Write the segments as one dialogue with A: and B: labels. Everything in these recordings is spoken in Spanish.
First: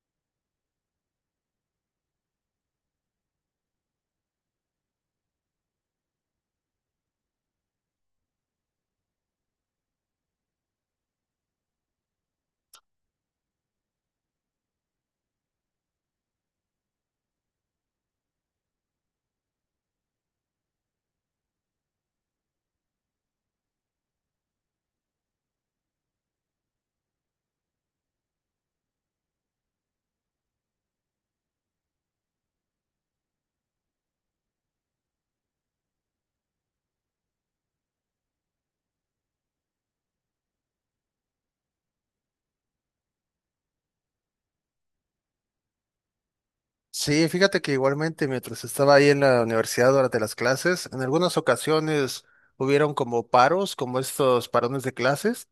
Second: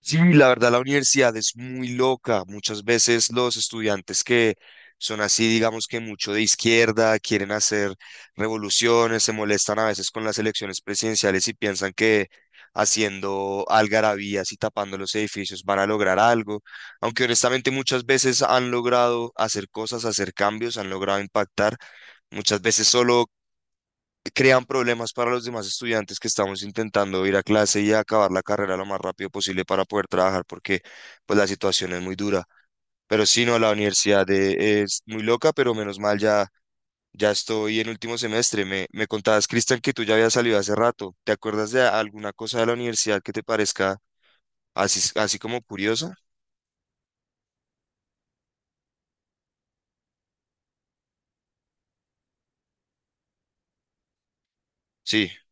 A: Sí, la verdad la universidad es muy loca. Muchas veces los estudiantes que son así, digamos que mucho de izquierda, quieren hacer revoluciones, se molestan a veces con las elecciones presidenciales y piensan que haciendo algarabías y tapando los edificios van a lograr algo. Aunque honestamente muchas veces han logrado hacer cosas, hacer cambios, han logrado impactar. Muchas veces solo crean problemas para los demás estudiantes que estamos intentando ir a clase y acabar la carrera lo más rápido posible para poder trabajar, porque pues la situación es muy dura. Pero sí, no, la universidad es muy loca, pero menos mal ya, ya estoy en último semestre. Me contabas, Cristian, que tú ya habías salido hace rato. ¿Te acuerdas de alguna cosa de la universidad que te parezca así, así como curiosa?
B: Sí, fíjate que igualmente mientras estaba ahí en la universidad durante las clases, en algunas ocasiones hubieron como paros, como estos parones de
A: Sí,
B: clases,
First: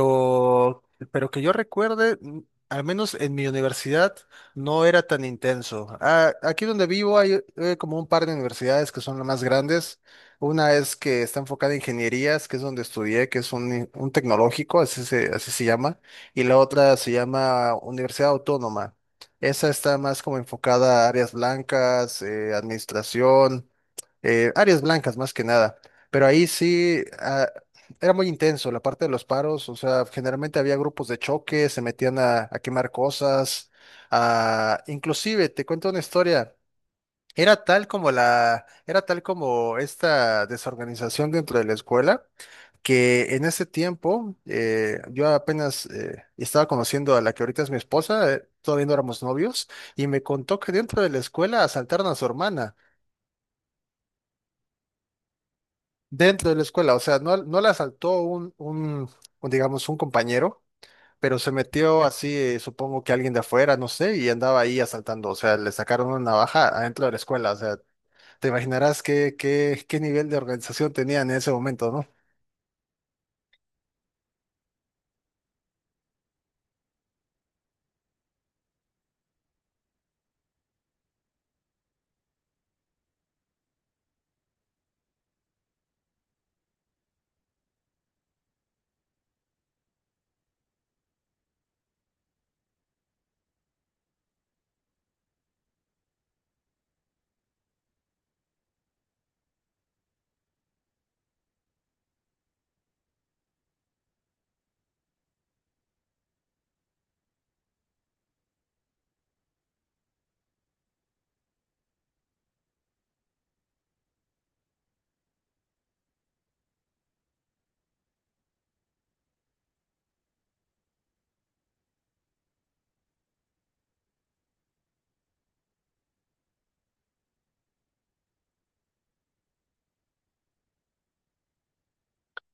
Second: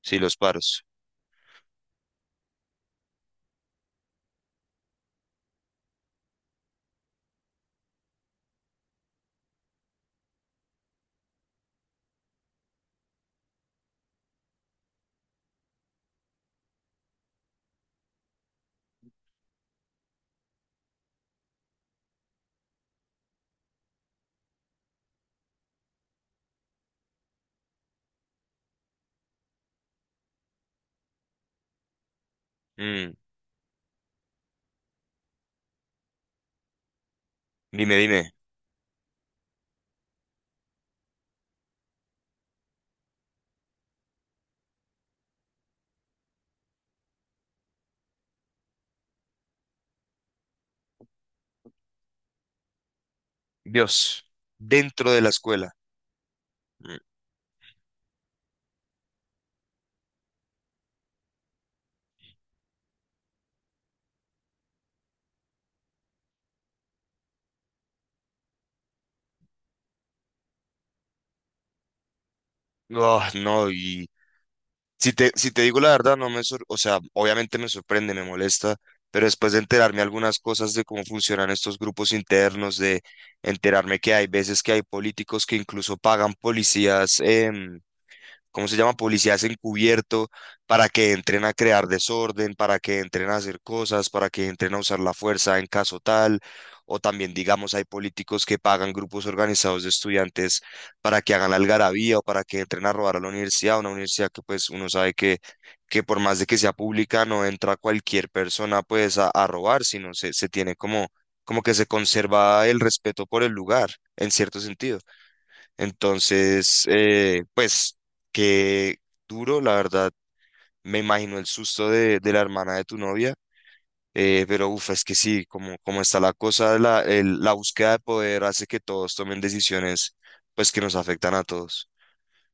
A: sí, los paros.
B: pero que yo recuerde, al menos en mi universidad, no era tan intenso. Ah, aquí donde vivo hay como un par de universidades que son las más grandes. Una es que está enfocada en ingenierías, que es donde estudié, que es un tecnológico, así se llama, y la otra se llama Universidad Autónoma. Esa está más como enfocada a áreas blancas, administración, áreas blancas más que nada. Pero ahí sí, era muy intenso la parte de los paros, o sea, generalmente había grupos de choque, se metían a quemar
A: Mm,
B: cosas, inclusive, te cuento una historia, era tal
A: dime, dime.
B: era tal como esta desorganización dentro de la escuela, que en ese tiempo yo apenas estaba conociendo a la que ahorita es mi esposa, todavía no éramos novios, y me contó que dentro de la escuela asaltaron a su hermana,
A: Dios, dentro de la escuela.
B: dentro de la escuela,
A: Mm.
B: o sea, no la asaltó un, digamos, un compañero, pero se metió así, supongo que alguien de afuera, no sé, y andaba ahí asaltando, o sea, le sacaron una navaja adentro de la escuela, o sea, te imaginarás qué nivel de organización tenía en ese momento, ¿no?
A: Oh, no, y... Si te digo la verdad, no me sor- o sea, obviamente me sorprende, me molesta, pero después de enterarme algunas cosas de cómo funcionan estos grupos internos, de enterarme que hay veces que hay políticos que incluso pagan policías, ¿cómo se llama? Policías encubierto para que entren a crear desorden, para que entren a hacer cosas, para que entren a usar la fuerza en caso tal. O también, digamos, hay políticos que pagan grupos organizados de estudiantes para que hagan algarabía o para que entren a robar a la universidad, una universidad que pues uno sabe que, por más de que sea pública no entra cualquier persona pues a, robar, sino se, tiene como que se conserva el respeto por el lugar, en cierto sentido. Entonces, pues, qué duro, la verdad, me imagino el susto de la hermana de tu novia, pero uff, es que sí, como, como está la cosa, la búsqueda de poder hace que todos tomen decisiones, pues, que nos afectan a todos.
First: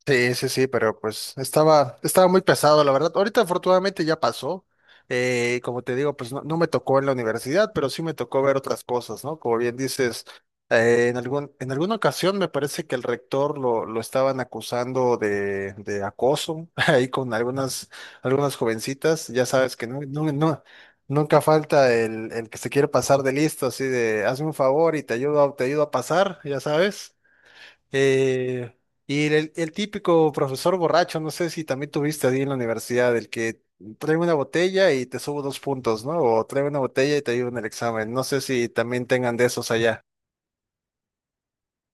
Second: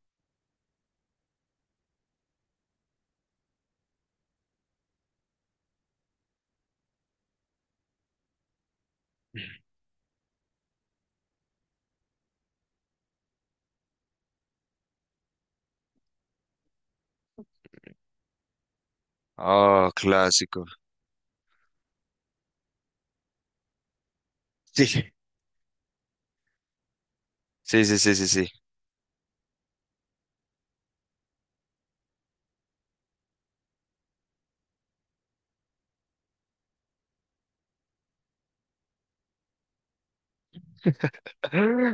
B: Sí, sí, sí, pero pues estaba muy pesado, la verdad. Ahorita afortunadamente ya pasó. Como te digo, pues no me tocó en la universidad, pero sí me tocó ver otras cosas, ¿no? Como bien dices, en en alguna ocasión me parece que el rector lo estaban acusando de acoso ahí con algunas jovencitas. Ya sabes que
A: Ah,
B: no, no,
A: clásico.
B: no, nunca falta el que se quiere pasar de listo, así de hazme un favor y
A: Sí,
B: te ayudo, te ayudo a pasar, ya sabes.
A: sí, sí, sí, sí, sí.
B: Eh, y el típico profesor borracho, no sé si también tuviste ahí en la universidad, el que trae una botella y te subo dos puntos, ¿no? O trae una botella y te ayuda en el examen. No sé si también tengan de esos allá.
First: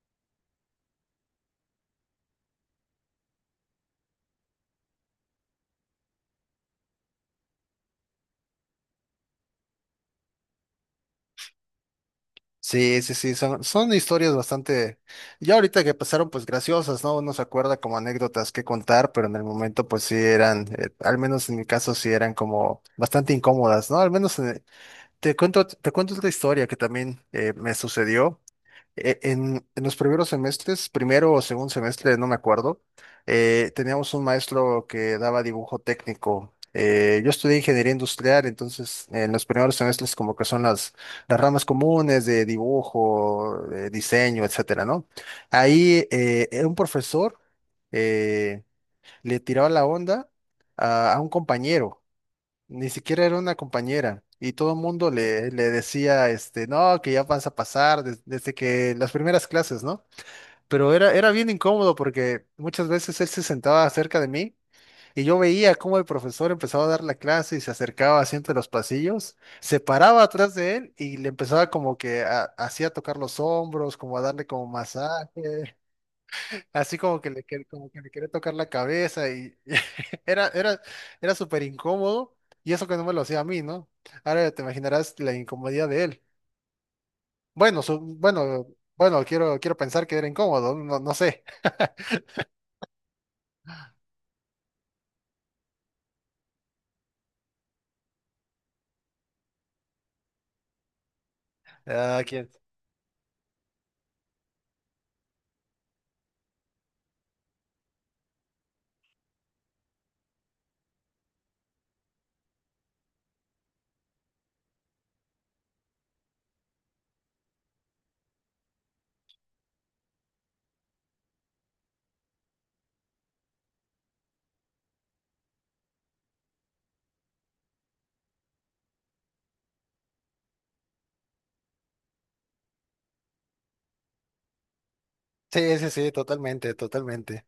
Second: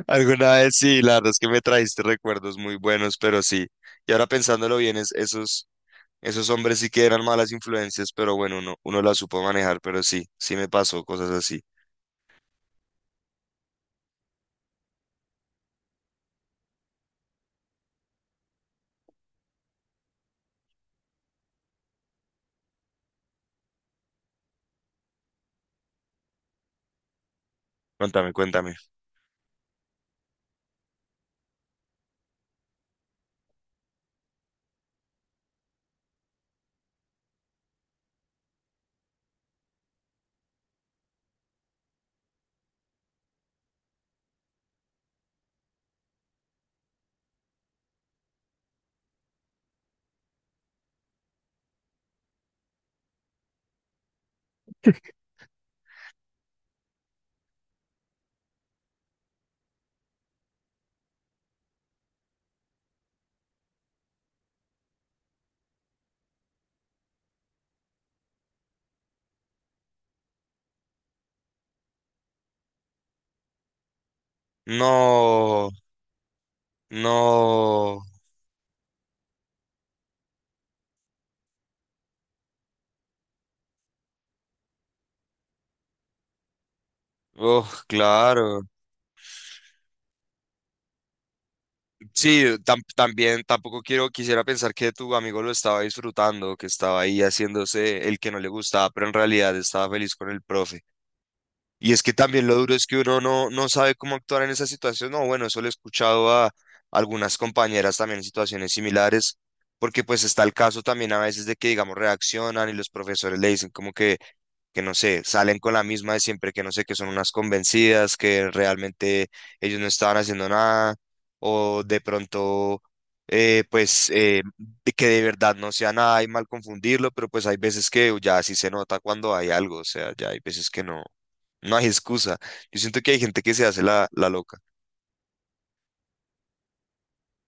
A: Alguna vez sí, la verdad es que me trajiste recuerdos muy buenos, pero sí. Y ahora pensándolo bien, es, esos... Esos hombres sí que eran malas influencias, pero bueno, uno las supo manejar, pero sí, sí me pasó cosas así.
B: Sí, sí, sí, son historias bastante, ya ahorita que pasaron pues graciosas, ¿no? Uno se acuerda como anécdotas que contar, pero en el momento pues sí eran, al menos en mi caso sí eran como bastante incómodas, ¿no? Al menos te cuento otra historia que también me
A: Cuéntame,
B: sucedió.
A: cuéntame.
B: En los primeros semestres, primero o segundo semestre, no me acuerdo, teníamos un maestro que daba dibujo técnico. Yo estudié ingeniería industrial, entonces en los primeros semestres como que son las ramas comunes de dibujo, de diseño, etcétera, ¿no? Ahí un profesor eh, le tiró la onda a un compañero. Ni siquiera era una compañera y todo el mundo le decía, este, no, que ya vas a pasar desde que las primeras clases, ¿no? Pero era bien incómodo porque muchas veces él se sentaba cerca de mí y yo veía cómo el profesor empezaba a dar la clase y se acercaba así entre los pasillos, se paraba atrás de él y le empezaba como que así a tocar los hombros, como a darle como
A: No,
B: masaje. Así como que como que
A: no.
B: le quiere tocar la cabeza y era, era, era súper incómodo y eso que no me lo hacía a mí, ¿no? Ahora te imaginarás la incomodidad de él. Bueno,
A: Oh, claro.
B: quiero pensar que era incómodo, no sé.
A: Sí, también tampoco quisiera pensar que tu amigo lo estaba disfrutando, que estaba ahí haciéndose el que no le gustaba, pero en realidad estaba feliz con el profe. Y es que
B: Ah,
A: también
B: quién-
A: lo duro es que uno no sabe cómo actuar en esa situación. No, bueno, eso lo he escuchado a algunas compañeras también en situaciones similares, porque pues está el caso también a veces de que, digamos, reaccionan y los profesores le dicen como que no sé, salen con la misma de siempre, que no sé, que son unas convencidas, que realmente ellos no estaban haciendo nada, o de pronto, pues, de que de verdad no sea nada y mal confundirlo, pero pues hay veces que ya sí se nota cuando hay algo, o sea, ya hay veces que no, no hay excusa. Yo siento que hay gente que se hace la loca.
B: Sí, sí, sí, totalmente, totalmente.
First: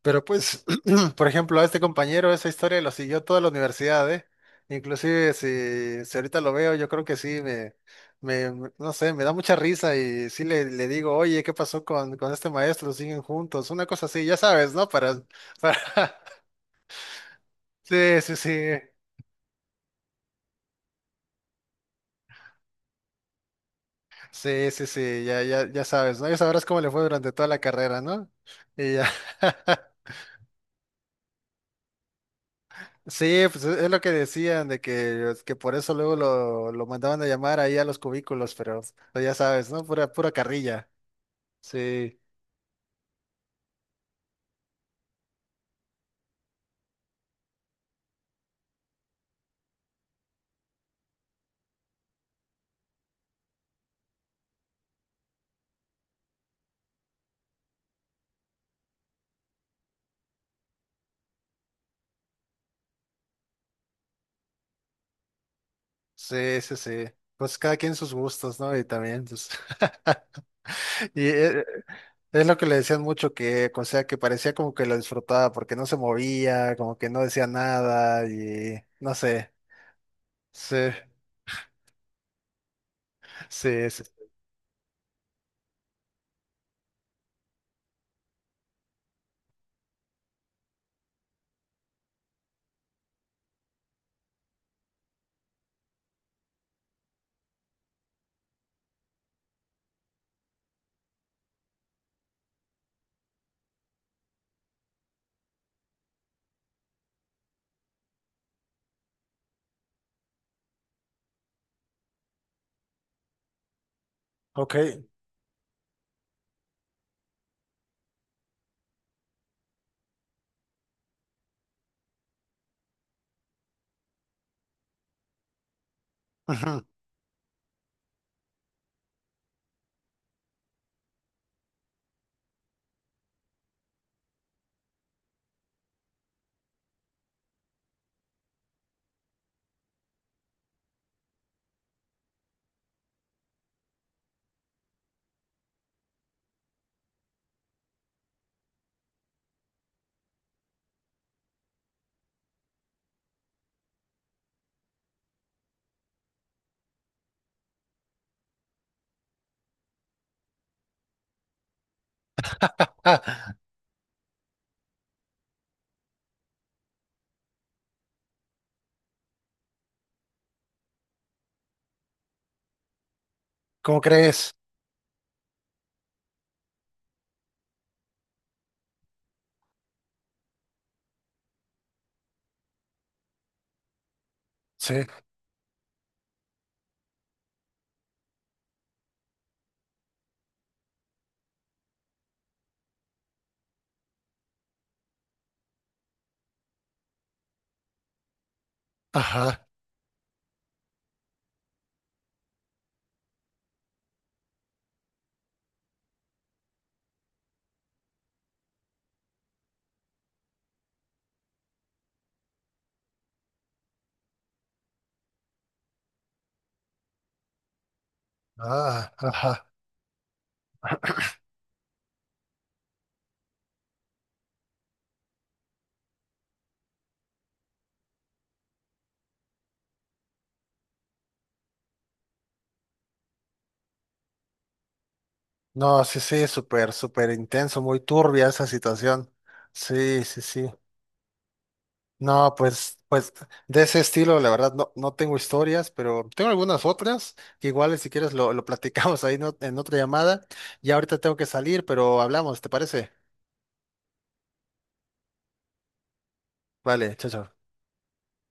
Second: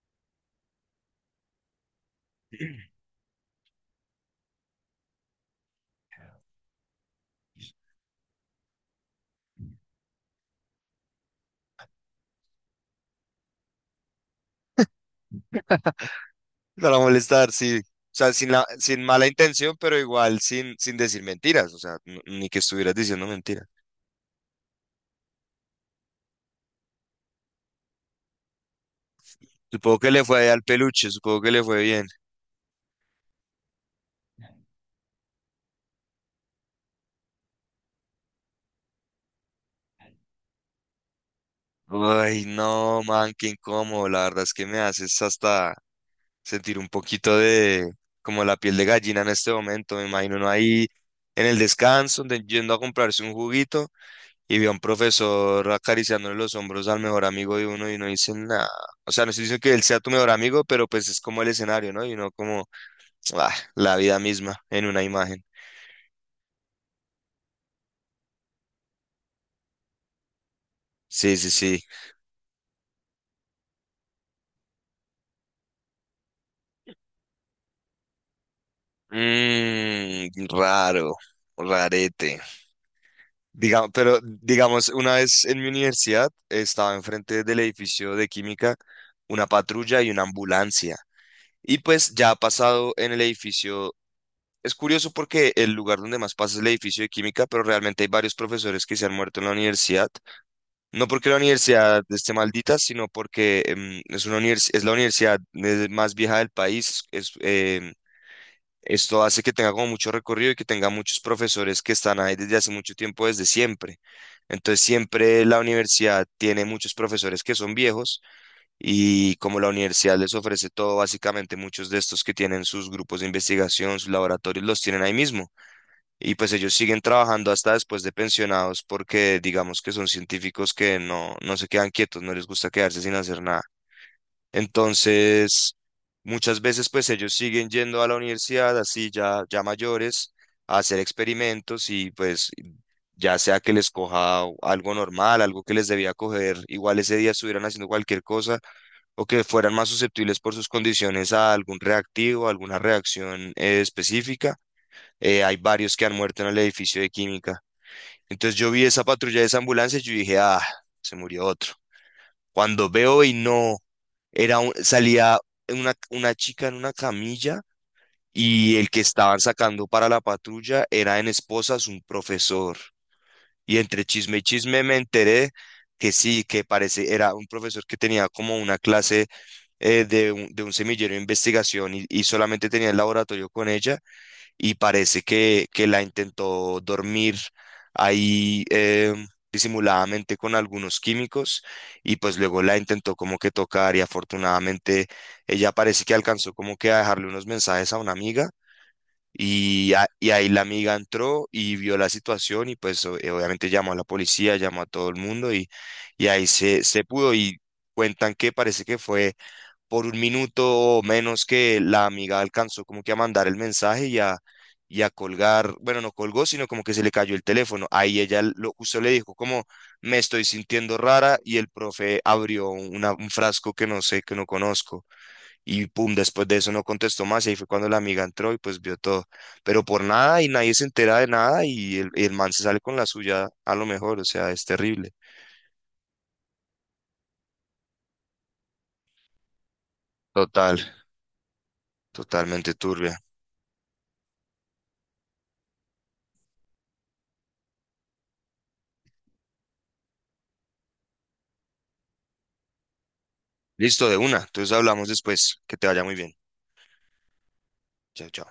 B: Pero pues, por ejemplo, a este compañero esa historia lo siguió toda la universidad, ¿eh? Inclusive si ahorita lo veo, yo creo que sí, no sé, me da mucha risa y sí le digo, oye, ¿qué pasó con este maestro? ¿Siguen juntos? Una cosa así, ya sabes, ¿no? Para...
A: Para molestar, sí. O
B: Sí,
A: sea,
B: sí, sí,
A: sin mala intención, pero igual sin decir mentiras, o sea, ni que estuvieras diciendo mentiras.
B: sí, sí, sí, ya, ya, ya sabes, ¿no? Ya sabrás cómo le fue durante toda la carrera, ¿no? Y ya.
A: Supongo que le fue al peluche, supongo que le fue bien.
B: Sí, pues es lo que decían, de que por eso luego lo mandaban a llamar ahí a los cubículos, pero pues, ya sabes, ¿no? Pura carrilla. Sí,
A: Ay, no, man, qué incómodo. La verdad es que me haces hasta sentir un poquito de como la piel de gallina en este momento. Me imagino uno ahí en el descanso, yendo a comprarse un juguito y ve a un profesor acariciándole los hombros al mejor amigo de uno y no dice nada. O sea, no estoy diciendo que él sea tu mejor amigo, pero pues es como el escenario, ¿no? Y uno como... ah, la vida misma en una imagen.
B: sí, sí, sí. Pues cada quien sus gustos, ¿no? Y también, pues. Y
A: Sí, sí, sí.
B: es, lo que le decían mucho que, o sea, que parecía como que lo disfrutaba porque no se movía, como que no decía nada y no sé.
A: Mmm,
B: Sí,
A: raro, rarete.
B: sí, sí.
A: Pero digamos, una vez en mi universidad estaba enfrente del edificio de química una patrulla y una ambulancia. Y pues ya ha pasado en el edificio. Es curioso porque el lugar donde más pasa es el edificio de química, pero realmente hay varios profesores que se han muerto en la universidad. No porque la universidad esté maldita, sino porque es una es la universidad más vieja del país. Esto hace que tenga como mucho recorrido y que tenga muchos profesores que están ahí desde hace mucho tiempo, desde siempre.
B: Ok.
A: Entonces siempre la universidad tiene muchos profesores que son viejos y como la universidad les ofrece todo, básicamente muchos de estos que tienen sus grupos de investigación, sus laboratorios, los tienen ahí mismo. Y pues ellos
B: Ujú.
A: siguen trabajando hasta después de pensionados porque digamos que son científicos que no, se quedan quietos, no les gusta quedarse sin hacer nada. Entonces, muchas veces pues ellos siguen yendo a la universidad así ya, ya mayores a hacer experimentos y pues ya sea que les coja algo normal, algo que les debía coger, igual ese día estuvieran haciendo cualquier cosa o que fueran más susceptibles por sus condiciones a algún reactivo, a alguna reacción específica. Hay varios que han muerto en el edificio de química. Entonces yo vi esa patrulla de esa ambulancia y yo dije, ah, se murió otro. Cuando veo y
B: Ah,
A: no, salía una, chica en una camilla y el que estaban sacando para la patrulla era en esposas un profesor. Y
B: ¿cómo
A: entre chisme y
B: crees?
A: chisme me enteré que sí, que parece, era un profesor que tenía como una clase de un, semillero de investigación y solamente tenía el laboratorio con ella y
B: Sí.
A: parece que la intentó dormir ahí disimuladamente con algunos químicos y pues luego la intentó como que tocar y afortunadamente ella parece que alcanzó como que a dejarle unos mensajes a una amiga.
B: Ajá.
A: Y ahí la amiga entró y vio la situación y pues obviamente llamó a la policía, llamó a todo el mundo y ahí se, pudo y cuentan que parece que fue por un minuto o menos que la amiga alcanzó como que a mandar el mensaje y a colgar, bueno, no colgó, sino como que se le cayó el teléfono. Ahí ella lo, justo le
B: Ah,
A: dijo como,
B: ajá.
A: me estoy sintiendo rara y el profe abrió un frasco que no sé, que no conozco. Y pum, después de eso no contestó más y ahí fue cuando la amiga entró y pues vio todo. Pero por nada y nadie se entera de nada y el, man se sale con la suya a lo mejor, o sea, es terrible.
B: No, sí, sí, súper, súper intenso, muy turbia esa situación. Sí, sí, sí.
A: Total,
B: No,
A: totalmente
B: pues,
A: turbia.
B: pues de ese estilo, la verdad, no, no tengo historias, pero tengo algunas otras, que igual si quieres lo platicamos ahí en otra llamada. Ya ahorita tengo que salir, pero hablamos, ¿te parece?
A: Listo, de una. Entonces hablamos después. Que te vaya muy bien.
B: Vale, chao, chao.
A: Chao, chao.